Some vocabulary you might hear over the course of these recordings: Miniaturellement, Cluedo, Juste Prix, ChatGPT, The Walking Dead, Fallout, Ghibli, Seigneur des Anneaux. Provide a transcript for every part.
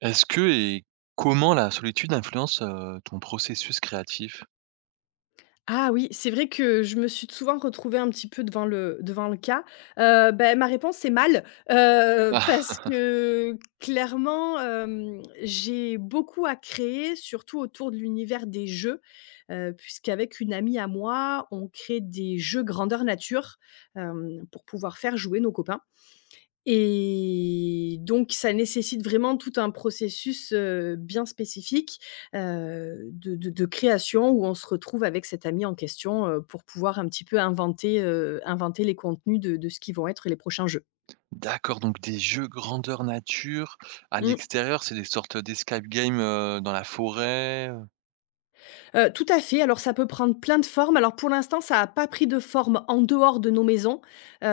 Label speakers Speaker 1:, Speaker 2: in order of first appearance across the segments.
Speaker 1: Est-ce que et comment la solitude influence, ton processus créatif?
Speaker 2: Ah oui, c'est vrai que je me suis souvent retrouvée un petit peu devant le cas. Ma réponse, c'est mal,
Speaker 1: Ah,
Speaker 2: parce que clairement, j'ai beaucoup à créer, surtout autour de l'univers des jeux, puisqu'avec une amie à moi, on crée des jeux grandeur nature, pour pouvoir faire jouer nos copains. Et donc ça nécessite vraiment tout un processus, bien spécifique, de création où on se retrouve avec cet ami en question, pour pouvoir un petit peu inventer, inventer les contenus de ce qui vont être les prochains jeux.
Speaker 1: d'accord, donc des jeux grandeur nature à
Speaker 2: Mmh.
Speaker 1: l'extérieur, c'est des sortes d'escape game, dans la forêt,
Speaker 2: Tout à fait, alors ça peut prendre plein de formes. Alors pour l'instant, ça n'a pas pris de forme en dehors de nos maisons. Heu,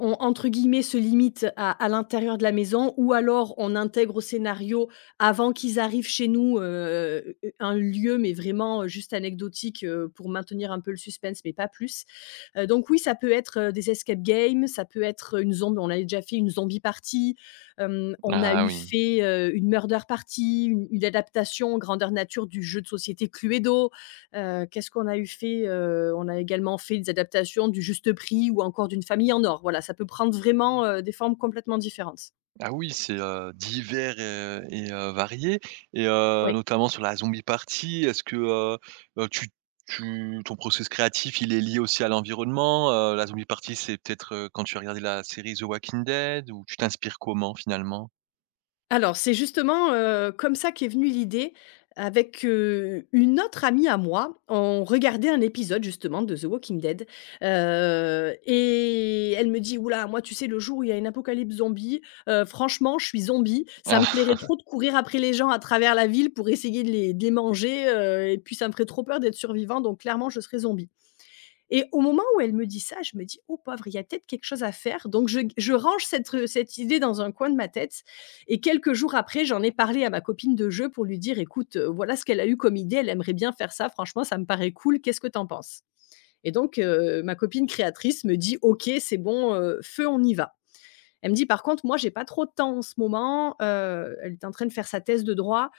Speaker 2: on entre guillemets «se limite» à l'intérieur de la maison ou alors on intègre au scénario avant qu'ils arrivent chez nous, un lieu mais vraiment, juste anecdotique, pour maintenir un peu le suspense mais pas plus. Donc oui, ça peut être, des escape games, ça peut être une zombie. On a déjà fait une zombie party, on a
Speaker 1: Ah
Speaker 2: eu
Speaker 1: oui.
Speaker 2: fait, une murder party, une adaptation grandeur nature du jeu de société Cluedo. Qu'est-ce qu'on a eu fait? On a également fait des adaptations du Juste Prix ou encore d'Une famille en or. Voilà, ça peut prendre vraiment, des formes complètement différentes.
Speaker 1: Ah oui, c'est, divers et varié et
Speaker 2: Oui.
Speaker 1: notamment sur la zombie party. Est-ce que, heu, tu tu ton processus créatif, il est lié aussi à l'environnement? La zombie party, c'est peut-être, quand tu as regardé la série The Walking Dead ou tu t'inspires comment finalement?
Speaker 2: Alors, c'est justement, comme ça qu'est venue l'idée avec, une autre amie à moi. On regardait un épisode justement de The Walking Dead, et elle me dit: "Oula, moi, tu sais, le jour où il y a une apocalypse zombie, franchement, je suis zombie. Ça me
Speaker 1: Ah,
Speaker 2: plairait trop de courir après les gens à travers la ville pour essayer de les manger, et puis ça me ferait trop peur d'être survivant, donc clairement, je serais zombie». Et au moment où elle me dit ça, je me dis: «Oh pauvre, il y a peut-être quelque chose à faire», donc je range cette, cette idée dans un coin de ma tête et quelques jours après, j'en ai parlé à ma copine de jeu pour lui dire: «Écoute, voilà ce qu'elle a eu comme idée, elle aimerait bien faire ça, franchement ça me paraît cool, qu'est-ce que t'en penses?» Et donc, ma copine créatrice me dit: «OK, c'est bon, feu, on y va». Elle me dit: «Par contre, moi, j'ai pas trop de temps en ce moment», elle est en train de faire sa thèse de droit,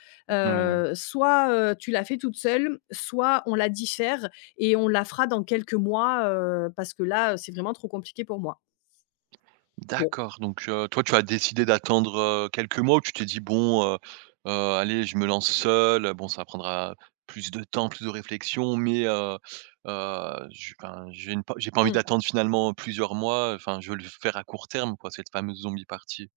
Speaker 1: oui.
Speaker 2: «soit, tu la fais toute seule, soit on la diffère et on la fera dans quelques mois, parce que là, c'est vraiment trop compliqué pour moi». Bon.
Speaker 1: D'accord, donc toi, tu as décidé d'attendre, quelques mois ou tu t'es dit: «Bon, heu, allez, je me lance seul, bon, ça prendra plus de temps, plus de réflexion, mais je enfin, j'ai une pas j'ai pas envie
Speaker 2: Mmh.
Speaker 1: d'attendre finalement plusieurs mois, enfin, je veux le faire à court terme, quoi, cette fameuse zombie party».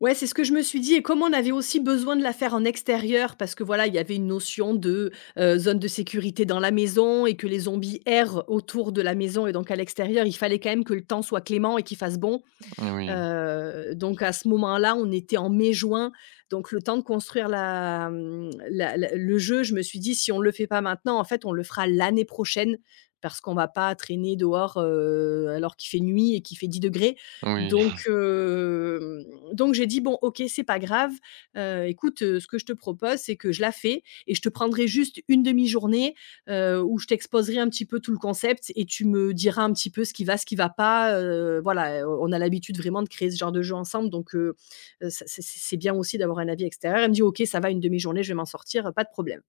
Speaker 2: Ouais, c'est ce que je me suis dit et comme on avait aussi besoin de la faire en extérieur parce que, voilà, il y avait une notion de, zone de sécurité dans la maison et que les zombies errent autour de la maison et donc à l'extérieur, il fallait quand même que le temps soit clément et qu'il fasse bon.
Speaker 1: Oui,
Speaker 2: Donc à ce moment-là, on était en mai-juin, donc le temps de construire la, le jeu, je me suis dit: «Si on le fait pas maintenant, en fait, on le fera l'année prochaine parce qu'on va pas traîner dehors, alors qu'il fait nuit et qu'il fait dix degrés.
Speaker 1: oui.
Speaker 2: donc hem, donc j'ai dit: «Bon, OK, c'est pas grave, écoute, ce que je te propose, c'est que je la fais et je te prendrai juste une demi journée, où je t'exposerai un petit peu tout le concept et tu me diras un petit peu ce qui va pas, voilà, on a l'habitude vraiment de créer ce genre de jeu ensemble donc ça c'est bien aussi d'avoir un avis extérieur. Elle me dit: «OK, ça va, une demi-journée, je vais m'en sortir, pas de problème».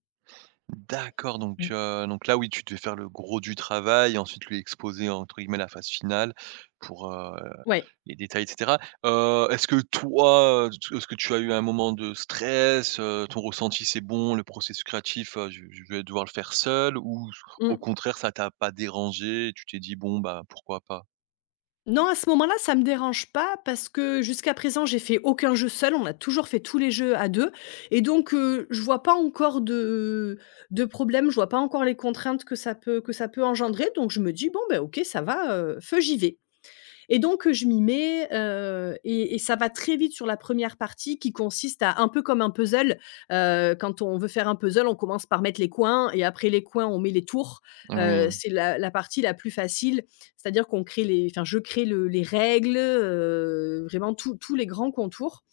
Speaker 1: D'accord,
Speaker 2: Mmh.
Speaker 1: donc là, oui, tu devais faire le gros du travail, ensuite lui exposer, entre guillemets, «la phase finale» pour,
Speaker 2: Ouais.
Speaker 1: les détails et cetera. Est-ce que toi, t est-ce que tu as eu un moment de stress, ton ressenti c'est bon, le processus créatif, je vais devoir le faire seul ou au
Speaker 2: Mmh.
Speaker 1: contraire ça t'a pas dérangé et tu t'es dit: «Bon, bah, pourquoi pas»?
Speaker 2: Non, à ce moment-là, ça me dérange pas parce que jusqu'à présent, j'ai fait aucun jeu seul. On a toujours fait tous les jeux à 2 et je vois pas encore de problème, je vois pas encore les contraintes que ça peut engendrer donc je me dis: «Bon, ben OK, ça va, feu, j'y vais». Et donc, je m'y mets, et ça va très vite sur la première partie qui consiste à un peu comme un puzzle, quand on veut faire un puzzle, on commence par mettre les coins et après les coins, on met les tours.
Speaker 1: Oui.
Speaker 2: C'est la partie la plus facile, c'est-à-dire qu'on je crée le les règles, vraiment tous les grands contours.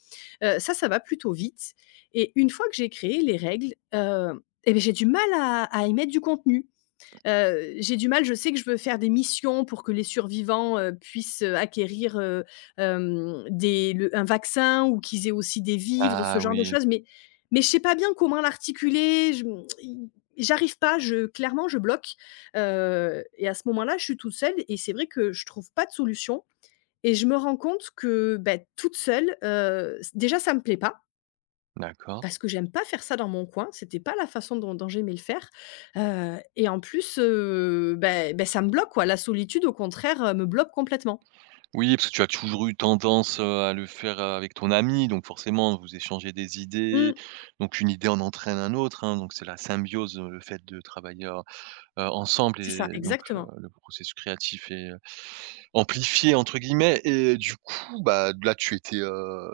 Speaker 2: Ça, ça va plutôt vite et une fois que j'ai créé les règles, j'ai du mal à y mettre du contenu. J'ai du mal, je sais que je veux faire des missions pour que les survivants, puissent, acquérir, hem, des le un vaccin ou qu'ils aient aussi des vivres, ce
Speaker 1: Ah
Speaker 2: genre de
Speaker 1: oui,
Speaker 2: choses, mais je sais pas bien comment l'articuler, j'arrive pas, je clairement je bloque, et à ce moment-là, je suis toute seule et c'est vrai que je trouve pas de solution et je me rends compte que, toute seule, déjà ça me plaît pas
Speaker 1: d'accord.
Speaker 2: parce que j'aime pas faire ça dans mon coin, c'était pas la façon dont j'aimais le faire, et en plus, ça me bloque quoi. La solitude au contraire, me bloque complètement.
Speaker 1: Oui, parce que tu as toujours eu tendance, à le faire, avec ton ami, donc forcément vous échangez des idées,
Speaker 2: Mmh,
Speaker 1: donc une idée en entraîne un autre, hein, donc c'est la symbiose, le fait de travailler, ensemble
Speaker 2: c'est
Speaker 1: et
Speaker 2: ça,
Speaker 1: donc
Speaker 2: exactement.
Speaker 1: le processus créatif est, «amplifié» entre guillemets et du coup, bah, là tu étais,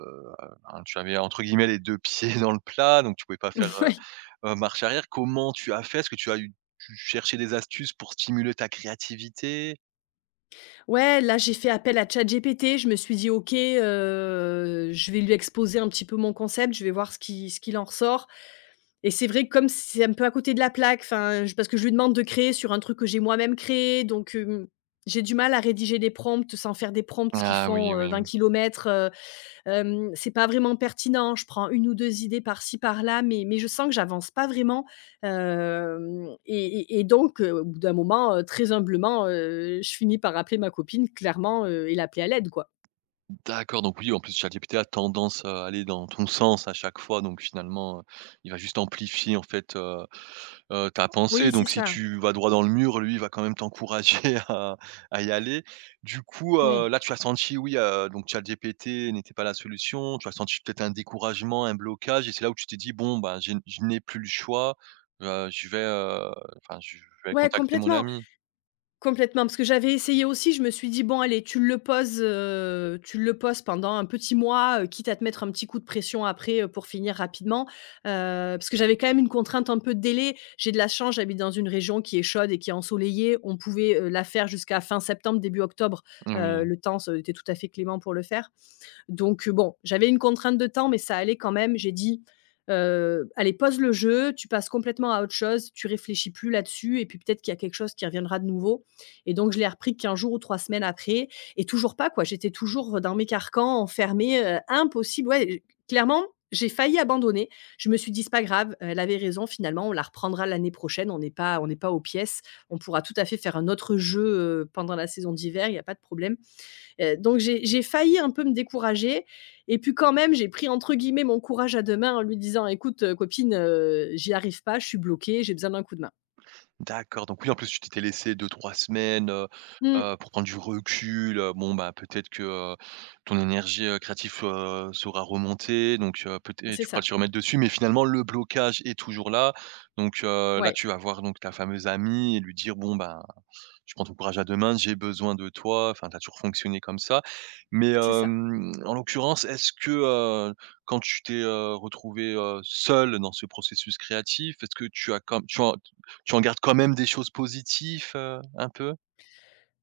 Speaker 1: ben, tu avais entre guillemets «les 2 pieds dans le plat», donc tu pouvais pas faire,
Speaker 2: Ouais.
Speaker 1: marche arrière. Comment tu as fait? Est-ce que tu as eu tu cherchais des astuces pour stimuler ta créativité?
Speaker 2: Ouais, là j'ai fait appel à ChatGPT, je me suis dit: «OK, je vais lui exposer un petit peu mon concept, je vais voir ce qu'il en ressort» et c'est vrai que comme c'est un peu à côté de la plaque, enfin, je parce que je lui demande de créer sur un truc que j'ai moi-même créé donc, j'ai du mal à rédiger des prompts sans faire des prompts qui
Speaker 1: Ah oui,
Speaker 2: font,
Speaker 1: oui.
Speaker 2: 20 kilomètres. C'est pas vraiment pertinent, je prends une ou 2 idées par-ci par-là, mais je sens que j'avance pas vraiment, hem et donc au bout d'un moment, très humblement, je finis par appeler ma copine clairement, et l'appeler à l'aide, quoi.
Speaker 1: D'accord, donc oui, en plus, ChatGPT a tendance à aller dans ton sens à chaque fois, donc finalement, il va juste amplifier, en fait, ta pensée,
Speaker 2: Oui, c'est
Speaker 1: donc si
Speaker 2: ça.
Speaker 1: tu vas droit dans le mur, lui, il va quand même t'encourager à à y aller. Du coup,
Speaker 2: Ouais.
Speaker 1: là, tu as senti, oui, donc ChatGPT n'était pas la solution, tu as senti peut-être un découragement, un blocage et c'est là où tu t'es dit: «Bon, ben, j'ai je n'ai plus le choix, je vais, enfin, je vais
Speaker 2: Ouais,
Speaker 1: contacter mon
Speaker 2: complètement.
Speaker 1: ami».
Speaker 2: Complètement, parce que j'avais essayé aussi, je me suis dit: «Bon allez, tu le poses pendant un petit mois, quitte à te mettre un petit coup de pression après, pour finir rapidement». Parce que j'avais quand même une contrainte un peu de délai. J'ai de la chance, j'habite dans une région qui est chaude et qui est ensoleillée. On pouvait, la faire jusqu'à fin septembre, début octobre,
Speaker 1: Oui.
Speaker 2: le temps se était tout à fait clément pour le faire. Donc bon, j'avais une contrainte de temps, mais ça allait quand même. J'ai dit, «Allez, pose le jeu, tu passes complètement à autre chose, tu réfléchis plus là-dessus et puis peut-être qu'il y a quelque chose qui reviendra de nouveau» et donc je l'ai repris qu'un jour ou 3 semaines après et toujours pas, quoi. J'étais toujours dans mes carcans, enfermée, impossible. Ouais, clairement, j'ai failli abandonner. Je me suis dit: «C'est pas grave, elle avait raison finalement, on la reprendra l'année prochaine, on n'est pas aux pièces, on pourra tout à fait faire un autre jeu, pendant la saison d'hiver, il y a pas de problème». Donc j'ai failli un peu me décourager et puis quand même, j'ai pris entre guillemets «mon courage à 2 mains» en lui disant: «Écoute, copine, j'y arrive pas, je suis bloquée, j'ai besoin d'un coup de main».
Speaker 1: D'accord, donc oui, en plus, tu t'étais laissé deux trois semaines,
Speaker 2: Mmh,
Speaker 1: pour prendre du recul, bon, bah, peut-être que, ton énergie, créative, sera remontée, donc peut être
Speaker 2: c'est
Speaker 1: tu pourras
Speaker 2: ça.
Speaker 1: te remettre dessus, mais finalement, le blocage est toujours là, donc là,
Speaker 2: Ouais,
Speaker 1: tu vas voir donc ta fameuse amie et lui dire: «Bon, ben» tu prends ton courage à 2 mains, j'ai besoin de toi, enfin, tu as toujours fonctionné comme ça. Mais,
Speaker 2: c'est ça.
Speaker 1: en l'occurrence, est-ce que, heu, quand tu t'es, retrouvée, seule dans ce processus créatif, est-ce que tu as quand tu en gardes quand même des choses positives, un peu?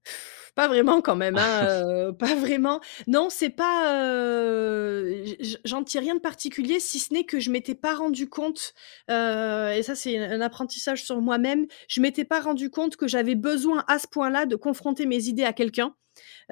Speaker 2: Pff, pas vraiment quand même, hein, pas vraiment. Non, c'est pas, j'en tire rien de particulier si ce n'est que je m'étais pas rendu compte, et ça c'est un apprentissage sur moi-même, je m'étais pas rendu compte que j'avais besoin à ce point-là de confronter mes idées à quelqu'un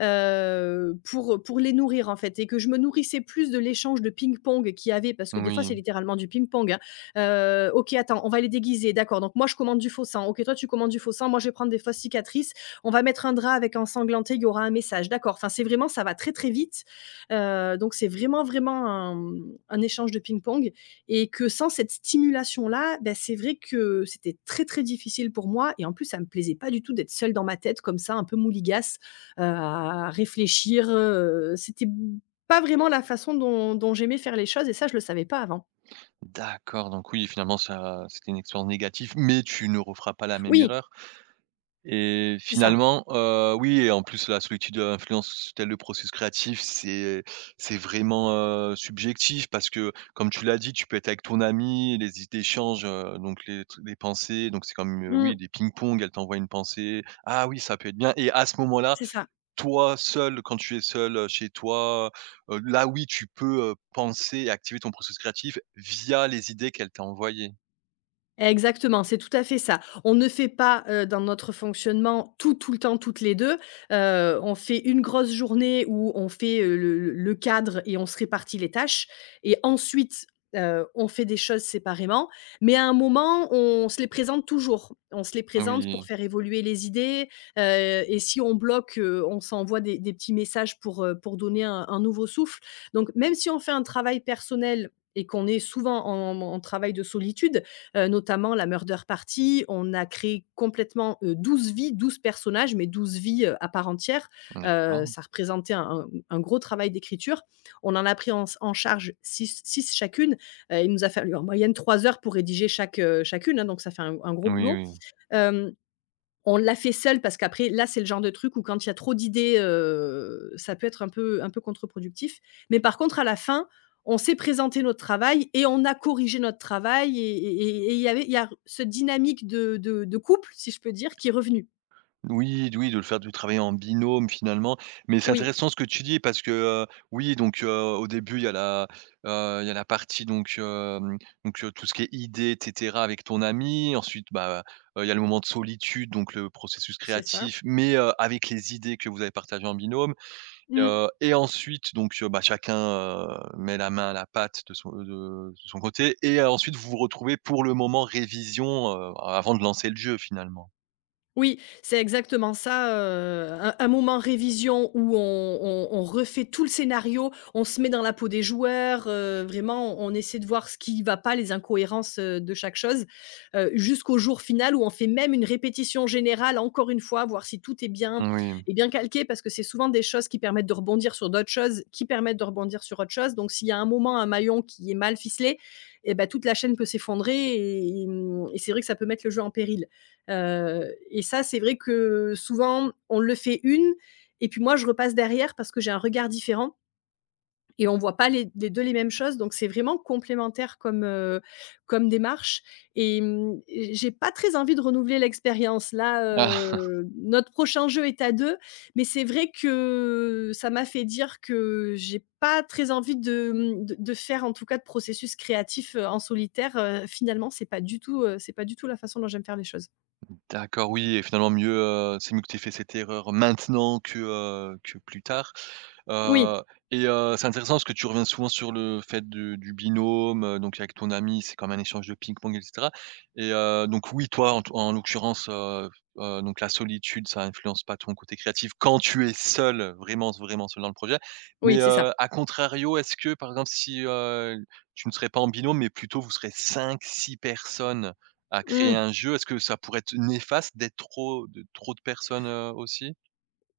Speaker 2: pour les nourrir, en fait et que je me nourrissais plus de l'échange de ping-pong qu'il y avait parce que des fois,
Speaker 1: Oui,
Speaker 2: c'est littéralement du ping-pong, hein. OK, attends, on va les déguiser, d'accord, donc moi, je commande du faux sang. OK, toi, tu commandes du faux sang, moi, je vais prendre des fausses cicatrices. On va mettre un drap avec un sanglanté il y aura un message, d'accord. Enfin, c'est vraiment ça va très, très vite, donc c'est vraiment, vraiment un, un échange de ping-pong et que sans cette stimulation-là, bah, c'est vrai que c'était très, très difficile pour moi et en plus, ça me plaisait pas du tout d'être seule dans ma tête comme ça, un peu mouligasse à réfléchir, c'était pas vraiment la façon dont j'aimais faire les choses et ça, je le savais pas avant.
Speaker 1: d'accord, donc oui, finalement ça c'était une expérience négative, mais tu ne referas pas la même
Speaker 2: Oui,
Speaker 1: erreur? Et
Speaker 2: c'est ça.
Speaker 1: finalement, oui et en plus la solitude, influence tel le processus créatif, c'est vraiment, subjectif parce que comme tu l'as dit, tu peux être avec ton ami, les idées changent, donc les pensées, donc c'est comme,
Speaker 2: Mmh,
Speaker 1: oui, des ping-pong, elle t'envoie une pensée: «Ah oui, ça peut être bien» et à ce moment-là,
Speaker 2: c'est ça.
Speaker 1: toi seul, quand tu es seul, chez toi, là oui, tu peux, penser et activer ton processus créatif via les idées qu'elle t'a envoyées.
Speaker 2: Exactement, c'est tout à fait ça. On ne fait pas, dans notre fonctionnement tout, tout le temps, toutes les 2. On fait une grosse journée où on fait, le cadre et on se répartit les tâches et ensuite, on fait des choses séparément, mais à un moment, on se les présente toujours. On se les présente pour
Speaker 1: Oui,
Speaker 2: faire évoluer les idées, et si on bloque, on s'envoie des petits messages pour donner un nouveau souffle. Donc même si on fait un travail personnel et qu'on est souvent en travail de solitude, notamment la murder party. On a créé complètement, 12 vies, 12 personnages, mais 12 vies, à part entière. Heu,
Speaker 1: d'accord.
Speaker 2: ça représentait un gros travail d'écriture. On en a pris en charge six 6 chacune. Il nous a fallu en moyenne 3 heures pour rédiger chaque, chacune, hein, donc ça fait un gros
Speaker 1: Oui,
Speaker 2: boulot.
Speaker 1: oui.
Speaker 2: Hem On l'a fait seul parce qu'après là, c'est le genre de truc où quand il y a trop d'idées, ça peut être un peu contre-productif. Mais par contre, à la fin, on s'est présenté notre travail et on a corrigé notre travail et il y a cette dynamique de couple, si je peux dire, qui est revenue.
Speaker 1: Oui, oui, de le faire de travailler en binôme finalement, mais c'est
Speaker 2: Oui,
Speaker 1: intéressant ce que tu dis parce que, oui donc, au début il y a la, il y a la partie donc, donc, tout ce qui est idée et cetera avec ton ami. Ensuite, bah, il y a le moment de solitude, donc le processus
Speaker 2: c'est ça.
Speaker 1: créatif, mais, avec les idées que vous avez partagées en binôme,
Speaker 2: Mmh.
Speaker 1: et ensuite donc, bah, chacun, met la main à la pâte de son, de son côté et ensuite vous vous retrouvez pour le moment révision, avant de lancer le jeu finalement.
Speaker 2: Oui, c'est exactement ça, un moment révision où on refait tout le scénario, on se met dans la peau des joueurs, vraiment on essaie de voir ce qui va pas, les incohérences, de chaque chose, jusqu'au jour final où on fait même une répétition générale encore une fois, voir si tout
Speaker 1: Moui.
Speaker 2: est bien calqué parce que c'est souvent des choses qui permettent de rebondir sur d'autres choses, qui permettent de rebondir sur autre chose. Donc s'il y a un moment, un maillon qui est mal ficelé et ben toute la chaîne peut s'effondrer et et c'est vrai que ça peut mettre le jeu en péril. Heu et ça, c'est vrai que souvent, on le fait une et puis moi, je repasse derrière parce que j'ai un regard différent et on voit pas les 2 les mêmes choses, donc c'est vraiment complémentaire comme, comme démarche et j'ai pas très envie de renouveler l'expérience. Là, notre prochain jeu est à 2, mais c'est vrai que ça m'a fait dire que j'ai pas très envie de, de faire, en tout cas, de processus créatif, en solitaire, finalement, c'est pas du tout, c'est pas du tout la façon dont j'aime faire les choses.
Speaker 1: D'accord, oui et finalement mieux, c'est mieux que tu aies fait cette erreur maintenant que plus tard.
Speaker 2: Oui.
Speaker 1: Heu et c'est intéressant parce que tu reviens souvent sur le fait de du binôme, donc avec ton ami, c'est comme un échange de ping-pong et cetera et donc oui, toi, en l'occurrence, donc la solitude, ça influence pas ton côté créatif quand tu es seul, vraiment, vraiment seul dans le projet.
Speaker 2: Oui,
Speaker 1: Mais
Speaker 2: c'est ça.
Speaker 1: à contrario, est-ce que, par exemple, si, tu ne serais pas en binôme, mais plutôt vous serez cinq, six personnes à créer
Speaker 2: Mmh.
Speaker 1: un jeu, est-ce que ça pourrait être néfaste d'être trop de personnes, aussi?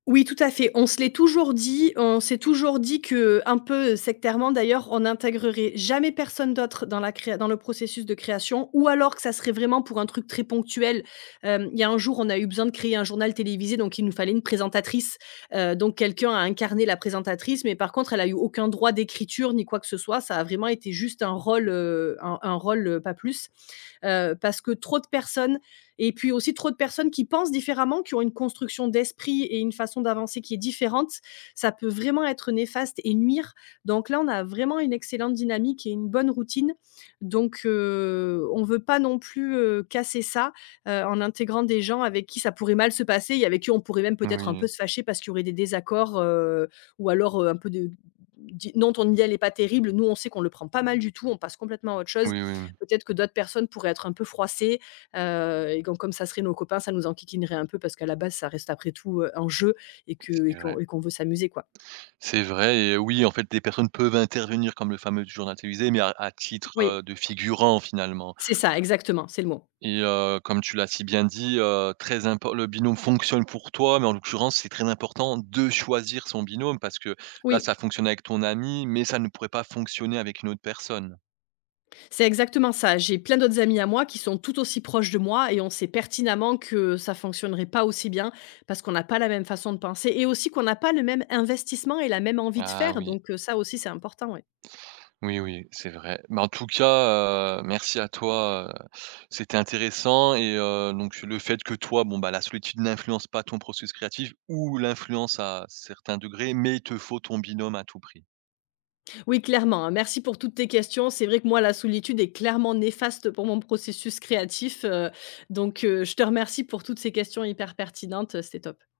Speaker 2: Oui, tout à fait. On se l'est toujours dit, on s'est toujours dit que, un peu sectairement d'ailleurs, on n'intégrerait jamais personne d'autre dans la créa dans le processus de création ou alors que ça serait vraiment pour un truc très ponctuel. Il y a un jour, on a eu besoin de créer un journal télévisé, donc il nous fallait une présentatrice, donc quelqu'un a incarné la présentatrice, mais par contre, elle a eu aucun droit d'écriture ni quoi que ce soit. Ça a vraiment été juste un rôle, un rôle, pas plus. Euh, parce que trop de personnes, et puis aussi trop de personnes qui pensent différemment, qui ont une construction d'esprit et une façon d'avancer qui est différente, ça peut vraiment être néfaste et nuire. Donc là, on a vraiment une excellente dynamique et une bonne routine. Donc, on ne veut pas non plus casser ça en intégrant des gens avec qui ça pourrait mal se passer et avec qui on pourrait même peut-être un
Speaker 1: Oui,
Speaker 2: peu se fâcher parce qu'il y aurait des désaccords ou alors un peu de non, ton idéal n'est pas terrible. Nous, on sait qu'on le prend pas mal du tout, on passe complètement à autre chose.
Speaker 1: oui, oui,
Speaker 2: Peut-être que d'autres personnes pourraient être un peu froissées, et donc comme ça serait nos copains, ça nous enquiquinerait un peu parce qu'à la base, ça reste après tout, un jeu et que
Speaker 1: c'est vrai.
Speaker 2: et qu'on veut s'amuser, quoi.
Speaker 1: C'est vrai et oui, en fait, des personnes peuvent intervenir comme le fameux du journal télévisé, mais à titre,
Speaker 2: Oui,
Speaker 1: de figurant finalement
Speaker 2: c'est ça, exactement, c'est le mot.
Speaker 1: et comme tu l'as si bien dit, très impor le binôme fonctionne pour toi, mais en l'occurrence, c'est très important de choisir son binôme parce que là,
Speaker 2: Oui,
Speaker 1: ça fonctionne avec ton ami, mais ça ne pourrait pas fonctionner avec une autre personne.
Speaker 2: c'est exactement ça. J'ai plein d'autres amis à moi qui sont tout aussi proches de moi et on sait pertinemment que ça fonctionnerait pas aussi bien parce qu'on n'a pas la même façon de penser et aussi qu'on n'a pas le même investissement et la même envie de
Speaker 1: Ah
Speaker 2: faire
Speaker 1: oui.
Speaker 2: donc, ça aussi, c'est important, ouais.
Speaker 1: Oui, oui, c'est vrai. Mais en tout cas, merci à toi, c'était intéressant et donc le fait que toi, bon, bah, la solitude n'influence pas ton processus créatif ou l'influence à certains degrés, mais il te faut ton binôme à tout prix.
Speaker 2: Oui, clairement, hein. Merci pour toutes tes questions. C'est vrai que moi, la solitude est clairement néfaste pour mon processus créatif, donc je te remercie pour toutes ces questions hyper pertinentes, c'était top.